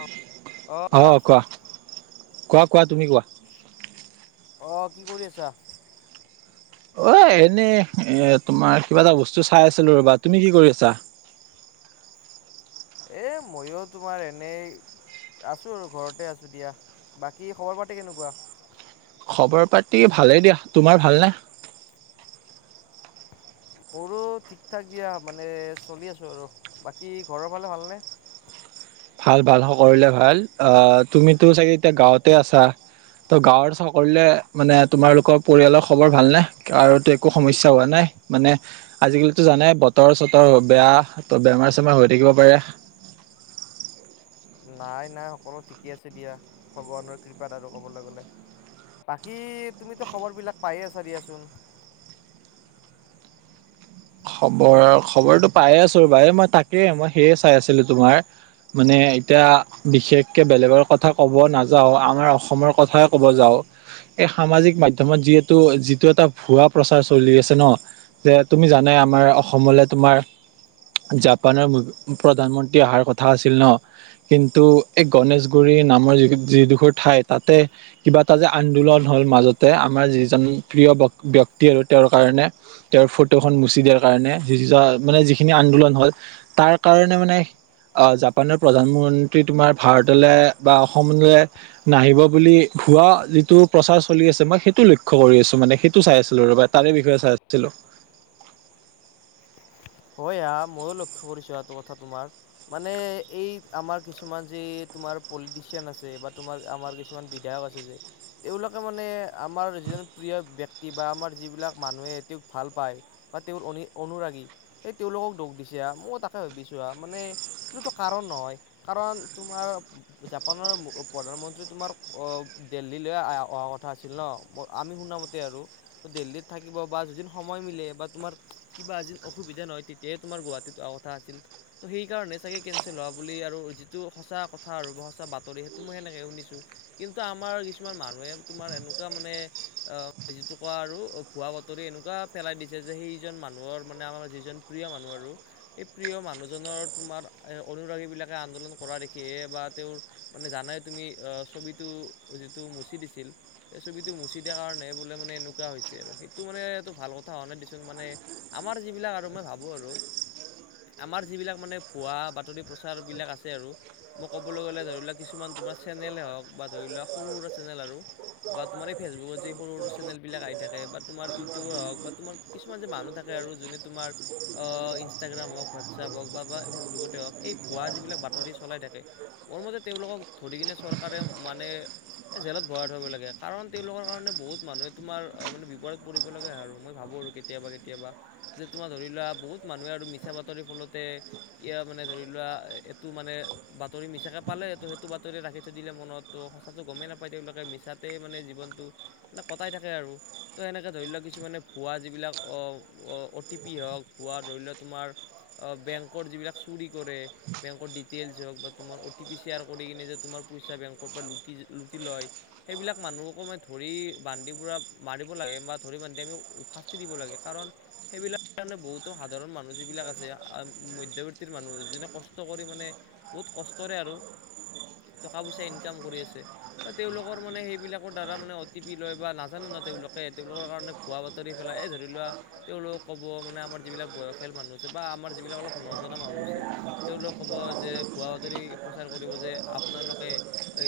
অ, অ, কোৱা। কোৱা-কোৱা তুমি কোৱা। অহ, কি কৰি আছা? অ, এনেই এ তোমাৰ কিবা এটা বস্তু চাই আছিলো ৰ'বা, তুমি কি কৰি আছা? [inaudible] এ ময়ো তোমাৰ এনেই আছো আৰু ঘৰতে আছো দিয়া বাকী খবৰপাতি কেনেকুৱা? খবৰ-পাতি ভালেই দিয়া, তোমাৰ ভালনে? [inaudible] ঠিক-ঠাক দিয়া মানে চলি আছো আৰু, বাকী ঘৰৰ ফালে ভালনে? ভাল ভাল সকলোলে ভাল আহ, তুমিতো চাগে এতিয়া গাঁৱতে আছা? ত' গাঁৱত সকলোলে মানে তোমাৰলোকৰ পৰিয়ালৰ খবৰ ভাল নে? আৰুটো একো সমস্যা হোৱা নাই? মানে আজিকালিতো জানায়ে বতৰ-চতৰ বেয়া ত' বেমাৰ-চেমাৰ হৈ থাকিব পাৰে। [unintelligible] নাই নাই সকলো ঠিকেই আছে দিয়া ভগৱানৰ কৃপাত আৰু ক'বলৈ গ'লে। বাকী তুমিতো খবৰ বিলাক পায়ে আছা দিয়াচোন। [inaudible] খবৰ খবৰটো পাইয়ে আছো ৰ'বা মই তাকে মই সেয়ে চাই আছিলো তোমাৰ মানে এতিয়া বিশেষকে বেলেগৰ কথা ক'ব নাযাওঁ আমাৰ অসমৰ কথাই ক'ব যাওঁ এই সামাজিক মাধ্যমত যিহেতু যিটো এটা ভুৱা প্ৰচাৰ চলি আছে ন দে তুমি জানে আমাৰ অসমলৈ তোমাৰ জাপানৰ প্ৰধানমন্ত্ৰী অহাৰ কথা আছিল ন' কিন্তু এই গণেশগুৰি নামৰ যি যিডোখৰ ঠাই তাতে কিবা এটা যে আন্দোলন হ'ল মাজতে আমাৰ যিজন প্ৰিয় ব্য ব্যক্তি আৰু তেওঁৰ কাৰণে তেওঁৰ ফটোখন মুছিদিয়াৰ কাৰণে [unintelligible] মানে যিখিনি আন্দোলন হ'ল তাৰ কাৰণে মানে জাপানৰ প্ৰধানমন্ত্ৰী তোমাৰ ভাৰতলৈ বা অসমলৈ নাহিব বুলি ভুৱা যিটো প্ৰচাৰ চলি আছে মই সেইটো লক্ষ্য কৰি আছো মানে সেইটো চাই আছিলো ৰ'বা তাৰে বিষয়ে চাই আছিলো। [inaudible] হয় আ ময়ো লক্ষ্য কৰিছো এটো কথা তোমাৰ মানে এই আমাৰ কিছুমান যে তোমাৰ পলিটিচিয়ান আছে বা তোমাৰ আমাৰ কিছুমান বিধায়ক আছে যে, তেওঁলোকে মানে আমাৰ যিজন প্ৰিয় ব্যক্তি বা আমাৰ যিবিলাক মানুহে তেওঁক ভাল পায় বা তেওঁৰ অনি অনুৰাগী এই তেওঁলোকক দুখ দিছে আ ময়ো তাকে ভাবিছো আহ মানে এইটোতো কাৰণ নহয় কাৰণ তোমাৰ জাপানৰ প্ৰধানমন্ত্ৰী তোমাৰ অ' দিল্লী লৈ অহা কথা আছিল ন' আমি শুনা মতে আৰু দিল্লীত থাকিব বা যদিন সময় মিলে বা তোমাৰ কিবা যে সুবিধা নহয় তেতিয়াহে তোমাৰ গুৱাহাটীত অহা কথা আছিল ত' সেই কাৰণে চাগে কেনচেল হোৱা বুলি আৰু যিটো সচা কথা আৰু সঁচা বাতৰি সেইটো মই সেনেকে শুনিছো কিন্তু আমাৰ কিছুমান মানুহে তোমাৰ এনেকুৱা মানে যিটো কোৱা আৰু ভুৱা বাতৰি এনেকুৱা ফেলাই দিছে যে সেইজন মানুহৰ মানে আমাৰ যিজন প্ৰিয় মানুহ আৰু সেই প্ৰিয় মানুহজনৰ তোমাৰ অনুৰাগীবিলাকে আন্দোলন কৰা দেখি বা তেওঁৰ মানে জানাই তুমি অ' ছবিটো যিটো মচি দিছিল সেই ছবিটো মুচি মুচি দিয়াৰ কাৰণে বোলে মানে এনেকুৱা হৈছে আৰু সেইটো মানে এইটো ভাল কথা হোৱা নাই দিয়াচোন মানে আমাৰ যিবিলাক মই ভাবো আৰু আমাৰ যিবিলাক মানে ভুৱা বাতৰি প্ৰচাৰবিলাক আছে আৰু মই ক'বলৈ গ'লে ধৰি লোৱা কিছুমান তোমাৰ চেনেলেই হওঁক বা ধৰি লোৱা সৰু-সুৰা চেনেল আৰু বা তোমাৰ এই ফেচবুকত যি সৰু সৰু চেনেল বিলাক আহি থাকে বা তোমাৰ ইউটিউবৰ হওঁক বা তোমাৰ কিছুমান যে মানুহ থাকে আৰু যোনে তোমাৰ ইনষ্টাগ্ৰাম হওঁক হোৱাটছআপ হওঁক বা ফেচবুকতে হওঁক এই ভুৱা যিবিলাক বাতৰি চলাই থাকে থাকে মোৰ মতে তেওঁলোকক ধৰি কিনে চৰকাৰে মানে জেলত ভৰাই থব লাগে কাৰণ তেওঁলোকৰ কাৰণে বহুত মানুহে তোমাৰ মানে বিপদত পৰিব লাগে, আৰু মই ভাবো কৰো কেতিয়াবা কেতিয়াবা। যে তোমাৰ ধৰি লোৱা বহুত মানুহে আৰু মিছা বাতৰিৰ ফলতে য়াৰ মানে ধৰি লোৱা এইটো মানে বাতৰি মিছাকে পালে ত' সেইটো বাতৰি ৰাখি থৈ দিলে মনত ত' সঁচাটো গমেই নাপায় তেওঁলোকে মিছাতে মানে জীৱ জীৱনটো মানে কটাই থাকে আৰু ত' সেনেকে ধৰি লোৱা কিছুমানে ভুৱা যিবিলাক অ' অ' টি পি হওঁক বোৱা ধৰি লোৱা তোমাৰ বেংকৰ যিবিলাক চুৰি কৰে বেংকৰ ডিটেইলছ হওঁক বা তোমাৰ অ টি পি ছেয়াৰ কৰি কিনে যে তোমাৰ পইচা বেংকৰ পৰা লুটি লয় সেইবিলাক মানুহকো ধৰি বান্ধি পুৰা মাৰিব লাগে বা ধৰি বান্ধি আমি সাস্তি দিব লাগে কাৰণ সেইবিলাক সেইকাৰণে বহুতো মানুহ যিবিলাক আছে মধ্যৱৰ্তীৰ মানুহ যোনে কষ্ট কৰি মানে বহুত কষ্টৰে আৰু। টকা পইচা ইনকাম কৰি আছে বা তেওঁলোকৰ মানে সেইবিলাকৰ দ্বাৰা মানে অ টি পি লয় বা নাজানো না তেওঁলোকে তেওঁলোকৰ কাৰণে ভুৱা বাতৰি পেলাই এই ধৰি লোৱা তেওঁলোক ক'ব মানে আমাৰ যিবিলাক বয়সীয়াল মানুহ আছে বা আমাৰ যিবিলাক অলপ নজনা মানুহ আছে তেওঁলোক ক'ব যে ভুৱা বাতৰি প্ৰচাৰ কৰিব যে আপোনালোকে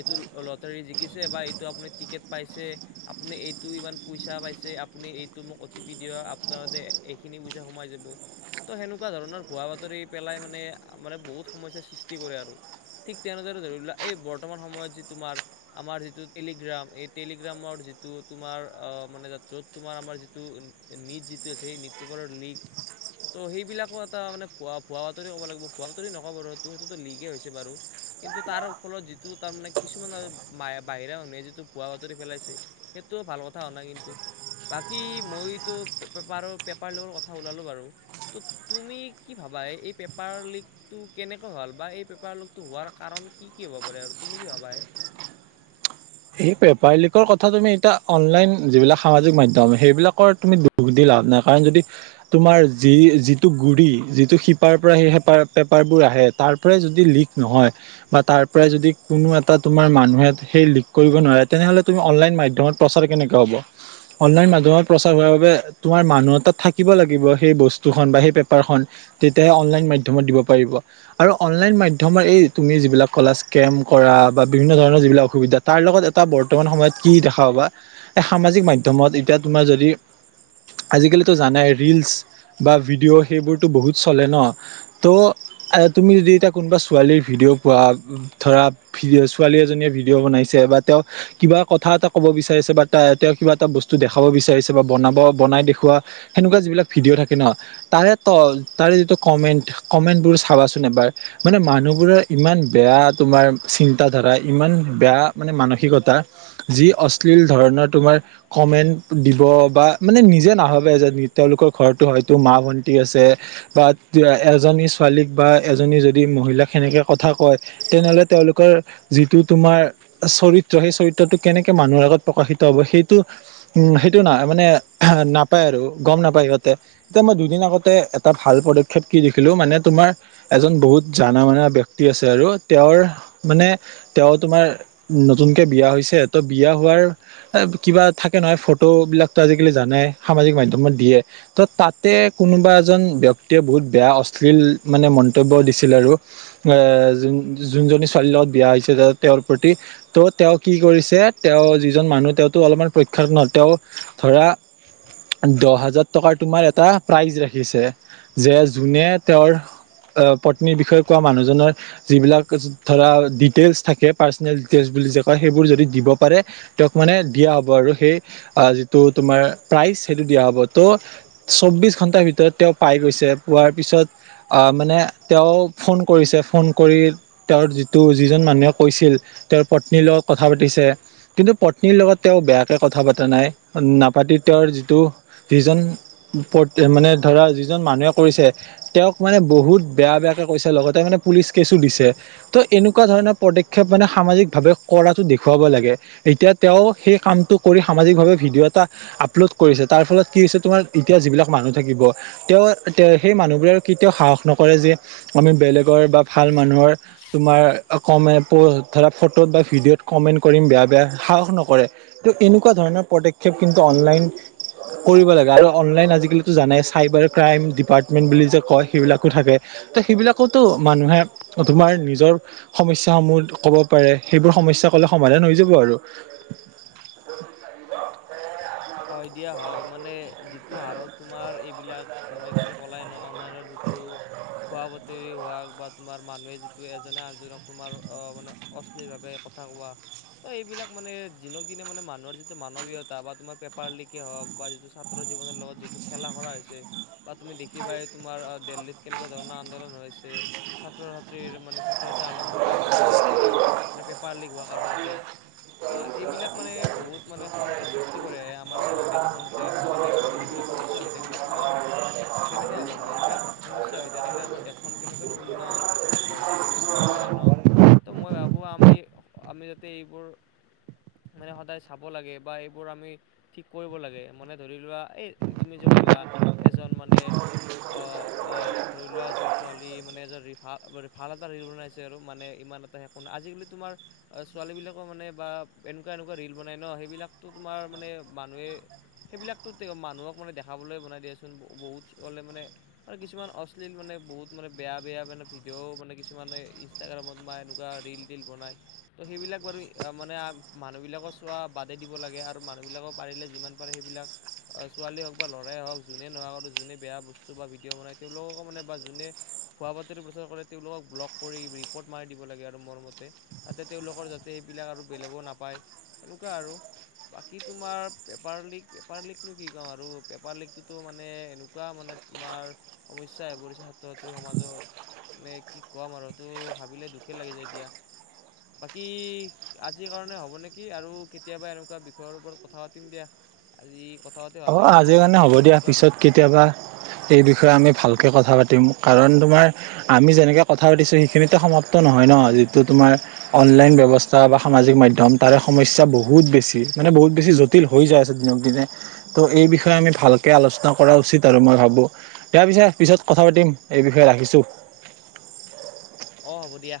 এইটো লটাৰী জিকিছে বা এইটো আপুনি টি টিকেট পাইছে আপুনি এইটো ইমান পইচা পাইছে আপুনি এইটো মোক অ' টি পি দিয়ক আপোনাৰতে এইখিনি পইচা সোমাই যাব ত' সেনেকুৱা ধৰণৰ ভুৱা বাতৰি পেলাই মানে মানে বহুত সমস্যা সৃ সৃষ্টি কৰে আৰু। ঠিক তেনেদৰে ধৰি লোৱা এই বৰ্তমান সময়ত যি তোমাৰ আমাৰ যিটো টেলিগ্ৰাম এই টেলিগ্ৰামৰ যি যিটো তোমাৰ অহ মানে য'ত তোমাৰ আমাৰ যিটো নীট দিটৈল আছে সেই নীট পেপাৰৰ লীক ত' সেইবিলাকো এটা মানে ভুৱ ভুৱা বাতৰি ক'ব লাগিব ভুৱা বাতৰি নক'বটো সেইটোতো লিকেই হৈছে বাৰু। কিন্তু তাৰ ফলত যিটো তাৰ মানে কিছুমান বাহিৰা মানুহে যিটো ভুৱা বাতৰি পেলাইছে সেই তো ভাল কথা হোৱা নাই কিন্তু বাকী মইতো পাৰ পেপাৰ লিকৰ কথা ওলালোঁ বাৰু তো তুমি কি ভাবা এই পেপাৰ লিকটো কেনেকৈ হয়? বা এই পেপাৰ লকটো হোৱাৰ কাৰণ কি কি হ'ব পাৰে আৰু তুমি কি ভাবা এ [inaudible] এই পেপাৰ লিকৰ কথা তুমি এতিয়া অনলাইন যিবিলাক সামাজিক মাধ্যম সেইবিলাকৰ তুমি দুখ দিলা। নাই কাৰণ যদি তোমাৰ যি যিটো গুৰি যিটো শিপাৰ পৰা সেই পেপাৰ পেপাৰ বোৰ আহে তাৰ পৰাই যদি লিক নহয় বা তাৰ পৰাই যদি কোনো এটা তোমাৰ মানুহে সেই লিক কৰিব নোৱাৰে তেনেহ'লে তুমি অনলাইন মাধ্যমত প্ৰচাৰ কেনেকে হ'ব অনলাইন মাধ্যমত প্ৰচাৰ কৰাৰ বাবে আমাৰ মানুহৰ তাত থাকিব লাগিব সেই বস্তুখন বা সেই পেপাৰখন তেতিয়াহে অনলাইন মাধ্যমত দিব পাৰিব। আৰু অনলাইন মাধ্যমত এই তুমি যিবিলাক কলা স্কেম্ কৰা বা বিভিন্ন ধৰণৰ যিবিলাক অসুবিধাত তাৰ লগত এটা বৰ্তমান সময়ত কি দেখা পাবা এই সামাজিক মাধ্যমত এতিয়া তোমাৰ যদি আজিকালিতো জানাই ৰিলচ বা ভিডিঅ' সেইবোৰতো বহুত চলে ন ত' তুমি যদি এতিয়া কোনোবা ছোৱালীৰ ভিডিঅ' পোৱা ধৰা ভিডিঅ ছোৱালী এজনীয়ে ভিডিঅ' বনাই বা তেওঁ কিবা কথা এটা ক'ব বিচাৰিছে বা তেওঁ কিবা এটা বস্তু দেখাব বিচাৰিছে বা বনাব নাই দেখুওৱা সেনেকুৱা যিবিলাক ভিডিঅ থাকে নহ তাৰে যিটো কমেন্ট কমেন্টবোৰ ভাবাচোন এবাৰ মানে মানুহবোৰৰ ইমান বেয়া তোমাৰ চিন্তাধাৰা ইমান বেয়া মানে মানসিকতা যি অশ্লীল ধৰণৰ তোমাৰ কমেণ্ট দিব বা মানে নিজে নাভাবে এ যে তেওঁলোকৰ ঘৰতো হয়তো মা ভন্টি আছে বা এজনী ছোৱালীক বা এজনী যদি মহিলাক সেনেকে কথা কয় তেনেহ'লে তেওঁলোকৰ যিটো তোমাৰ চৰিত্ৰ সেই চৰিত্ৰটো কেনেকে মানুহৰ আগত প্ৰকাশিত হ'ব সেইটো উম সেইটো নাই মানে নাপায় আৰু গম নাপায় সিহঁতে এতিয়া মই দুদিন আগতে এটা ভাল পদক্ষেপ কি দেখিলো মানে তোমাৰ তোমাৰ এজন বহুত জানা মনা ব্যক্তি আৰু তেওঁৰ মানে তেওঁ তোমাৰ নতুনকে বিয়া হৈছে ত' বিয়া হোৱাৰ কিবা থাকে নহয় ফটো বিলাকতো আজিকালি জানে নে সামাজিক মাধ্যমত দিয়ে ত' তাতে কোনোবা এজন ব্যক্তিয়ে বহুত বেয়া অশ্লীল মানে মন্তব্য দিছিল আৰু জোন জোনজনী ছোৱালীৰ লগত বিয়া হৈছে তেওঁৰ প্ৰতি ত' তেওঁ কি কৰিছে তেওঁ যিজন মানুহ তেওঁতো অলপমান প্ৰখ্যাত নহয় তেওঁ ধৰা দহ হাজাৰ টকাৰ তোমাৰ এটা প্ৰাইজ ৰাখিছে যে জোনে তেওঁৰ অ' পত্নীৰ বিষয়ে কোৱা মানুহজনৰ যিবিলাক ধৰা ডিটেইলচ থাকে। পাৰ্চনেল ডিটেইলছ বুলি যে কয় সেইবোৰ যদি দিব পাৰে তেওঁক মানে দিয়া হ'ব আৰু সেই যিটো তোমাৰ প্ৰাইজ সেইটো দিয়া হ'ব ত' চৌব্বিছ ঘণ্টাৰ ভিতৰত তেওঁ পাই গৈছে পোৱাৰ পিছত অ' মানে তেওঁ ফোন কৰিছে ফোন কৰি তেওঁৰ যিটো যিজন মানুহে। কৈছিল তেওঁৰ পত্নীৰ লগত কথা পাতিছে কিন্তু পত্নীৰ লগত তেওঁ বেয়াকে কথা পতা নাই। নাপাতি তেওঁৰ যিটো যিজন মানে ধৰা যিজন মানুহে কৰিছে তেওঁক মানে বহুত বেয়া বেয়াকে কৈছে লগতে মানে পুলিচ কেচো দিছে ত' এনেকুৱা ধৰণৰ পদক্ষেপ মানে সামাজিকভাৱে কৰাটো দেখুৱাব লাগে এতিয়া তেওঁ সেই কামটো কৰি সামাজিকভাৱে ভিডিঅ'এটা অপলট কৰিছে তাৰফলত কি হৈছে তোমাৰ এতিয়া যিবিলাক মানুহ থাকিব তেওঁ অ' সেই মানুহবোৰ কেতিয়াও সাহস নকৰে যে আমি বেলেগৰ বা ভাল মানুহৰ তোমাৰ কমেন্ট প ধৰা ফটোত বা ভিডিঅ'ত কমেণ্ট কৰিম বেয়া বেয়া সাহস নকৰে তো এনেকুৱা ধৰণৰ পদক্ষেপ কিন্তু অনলাইন। কৰিব লাগে আৰু অনলাইন আজিকালিতো জানাই চাইবাৰ ক্ৰাইম ডিপাৰ্টমেন্ট বুলি যে কয় সেইবিলাকো থাকে। ত' সেইবিলাকতো মানুহে তোমাৰ নিজৰ সমস্যাসমূহ ক'ব পাৰে। সেইবোৰ সমস্যা ক'লে সমাধান হৈ যাব আৰু। [unintelligible] হয় দিয়া হয়। মানে যিটো হাৰত তোমাৰ এইবিলাক মানে তুমি কলাই ন' অনলাইনৰ যি টো খোৱা ব হ বা তোমাৰ মানুহে যিটো এজনে আনজনক তোমাৰ অ মানে অশ্লীলভাৱে কথা কোৱা। ত এইবিলাক মানে দিনক দিনে মানে মানুহৰ যিটো মানৱীয়তা বা তোমাৰ পাব্লিকে হ‌ওক বা যিটো ছাত্ৰ জীৱনৰ লগত যিটো খেলা কৰা হৈছে বা তুমি দেখিবাই তোমাৰ আহ দেহ দিল্লীত কেনেকুৱা ধৰণৰ আন্দোলন হৈছে ছাত্ৰ-ছাত্ৰীৰ মানে ছাত্ৰ-ছাত্ৰীয়ে আ-আন্দোলন কৰিছে এই মানে পেপাৰ লিক হোৱা কাৰণতে ত' এইবিলাক মানে বহুত মানে সমস্যাৰ সৃষ্টি কৰে। তোমাৰ দেশখনতে মানে দেশখনত এইবিলাক সমস্যা হৈ থাকিলে তোমাৰ কেনেকুৱা হ'ব নো এইবিলাক সমস্যা হৈ থাকিলে আমাৰ দেশখন কেনেকৈনো উন্নয়নৰ পথত আগবাঢ়ি যাব ন নাবা ন? ত' মই ভাবো আমি আমি যাতে এইবোৰ মানে সদায় চাব লাগে বা এইবোৰ আমি ঠিক কৰিব লাগে। মানে ধৰি লোৱা এ তুমি যে ক'লা এজন মানে অ', অ', ধৰি লোৱা এজন ছোৱালী মানে এজন ৰিল ভাল এটা ৰিল বনাইছে আৰু মানে [unintelligible] আজি-কালি তোমাৰ ছোৱালী বিলাক মানে বা এনেকুৱা এনেকুৱা ৰিল বনাই ন' সেইবিলাকো তোমাৰ তোমাৰ মানে মানুহে সেইবিলাকোটো মানুহক মানে দেখাবলৈ বনাই দিয়াচোন, বহুত কলে মানে। আৰু কিছুমান অশ্লীল মানে বহুত মানে বেয়া বেয়া মানে ভিডিঅ' মানে কিছুমানে ইনষ্টাগ্ৰামত বা এনেকুৱা ৰিল তিল বনাই। সেইবিলাক বাৰু মানে মানুহবিলাকো চোৱা বাদে দিব লাগে আৰু মানুহবিলাকক পাৰিলে যিমান পাৰে সেইবিলাক ছোৱালী হওক বা ল'ৰাই হওক যোনে নহওক আৰু যোনে বেয়া বস্তু বা ভিডিঅ' বনাই তেওঁলোককো মানে বা যোনে ভুৱা বাতৰি প্ৰচাৰ কৰে তেওঁলোকক ব্লক কৰি ৰিপৰ্ট মাৰি দিব লাগে আৰু মোৰ মতে। তাতে তেওঁলোকৰ যাতে এইবিলাক আৰু বেলেগো নাপায়। এনেকুৱা আৰু। বাকী তোমাৰ পেপাৰ লিক, পেপাৰ লিকনো কি কম আৰু পেপাৰ লিকটোতো মানে এনেকুৱা মানে তোমাৰ সমস্যাই পৰিছে ছাত্ৰ-ছাত্ৰীৰ সমাজত। নে কি কম আৰু তো ভাবিলে দুখে লাগি যাই এতিয়া। বাকী আজিৰ কাৰণে হ'ব নেকি আৰু কেতিয়াবা এনেকুৱা বিষয়ৰ ওপৰত কথা পা টিম দিয়া আজি কথা পাতি ভাল অ', লাগিল দিয়া আজিৰ কাৰণে মানে হ'ব দিয়া। এনেকুৱা বিষ পিছত কেতিয়াবা এই বিষয়ে আমি ভাল কথা পাতিম, কাৰণ তোমাৰ আমি যেনেকৈ কথা পাতিছোঁ সেইখিনিতেো সমাপ্ত নহয় ন যিটো তোমাৰ অনলাইন ব্যৱস্থা বা সামাজিক মাধ্যম তাৰে সমস্যা বহুত বেছি, মানে বহুত বেছি জটিল হৈ যায়। [unintelligible] ত' এই বিষয়ে আমি ভালকে আলোচনা কৰা উচিত আৰু মই ভাবো। দিয়া পিছে পিছত কথা পাতিম এই বিষয়ে। ৰাখিছোঁ। অ', হ'ব দিয়া।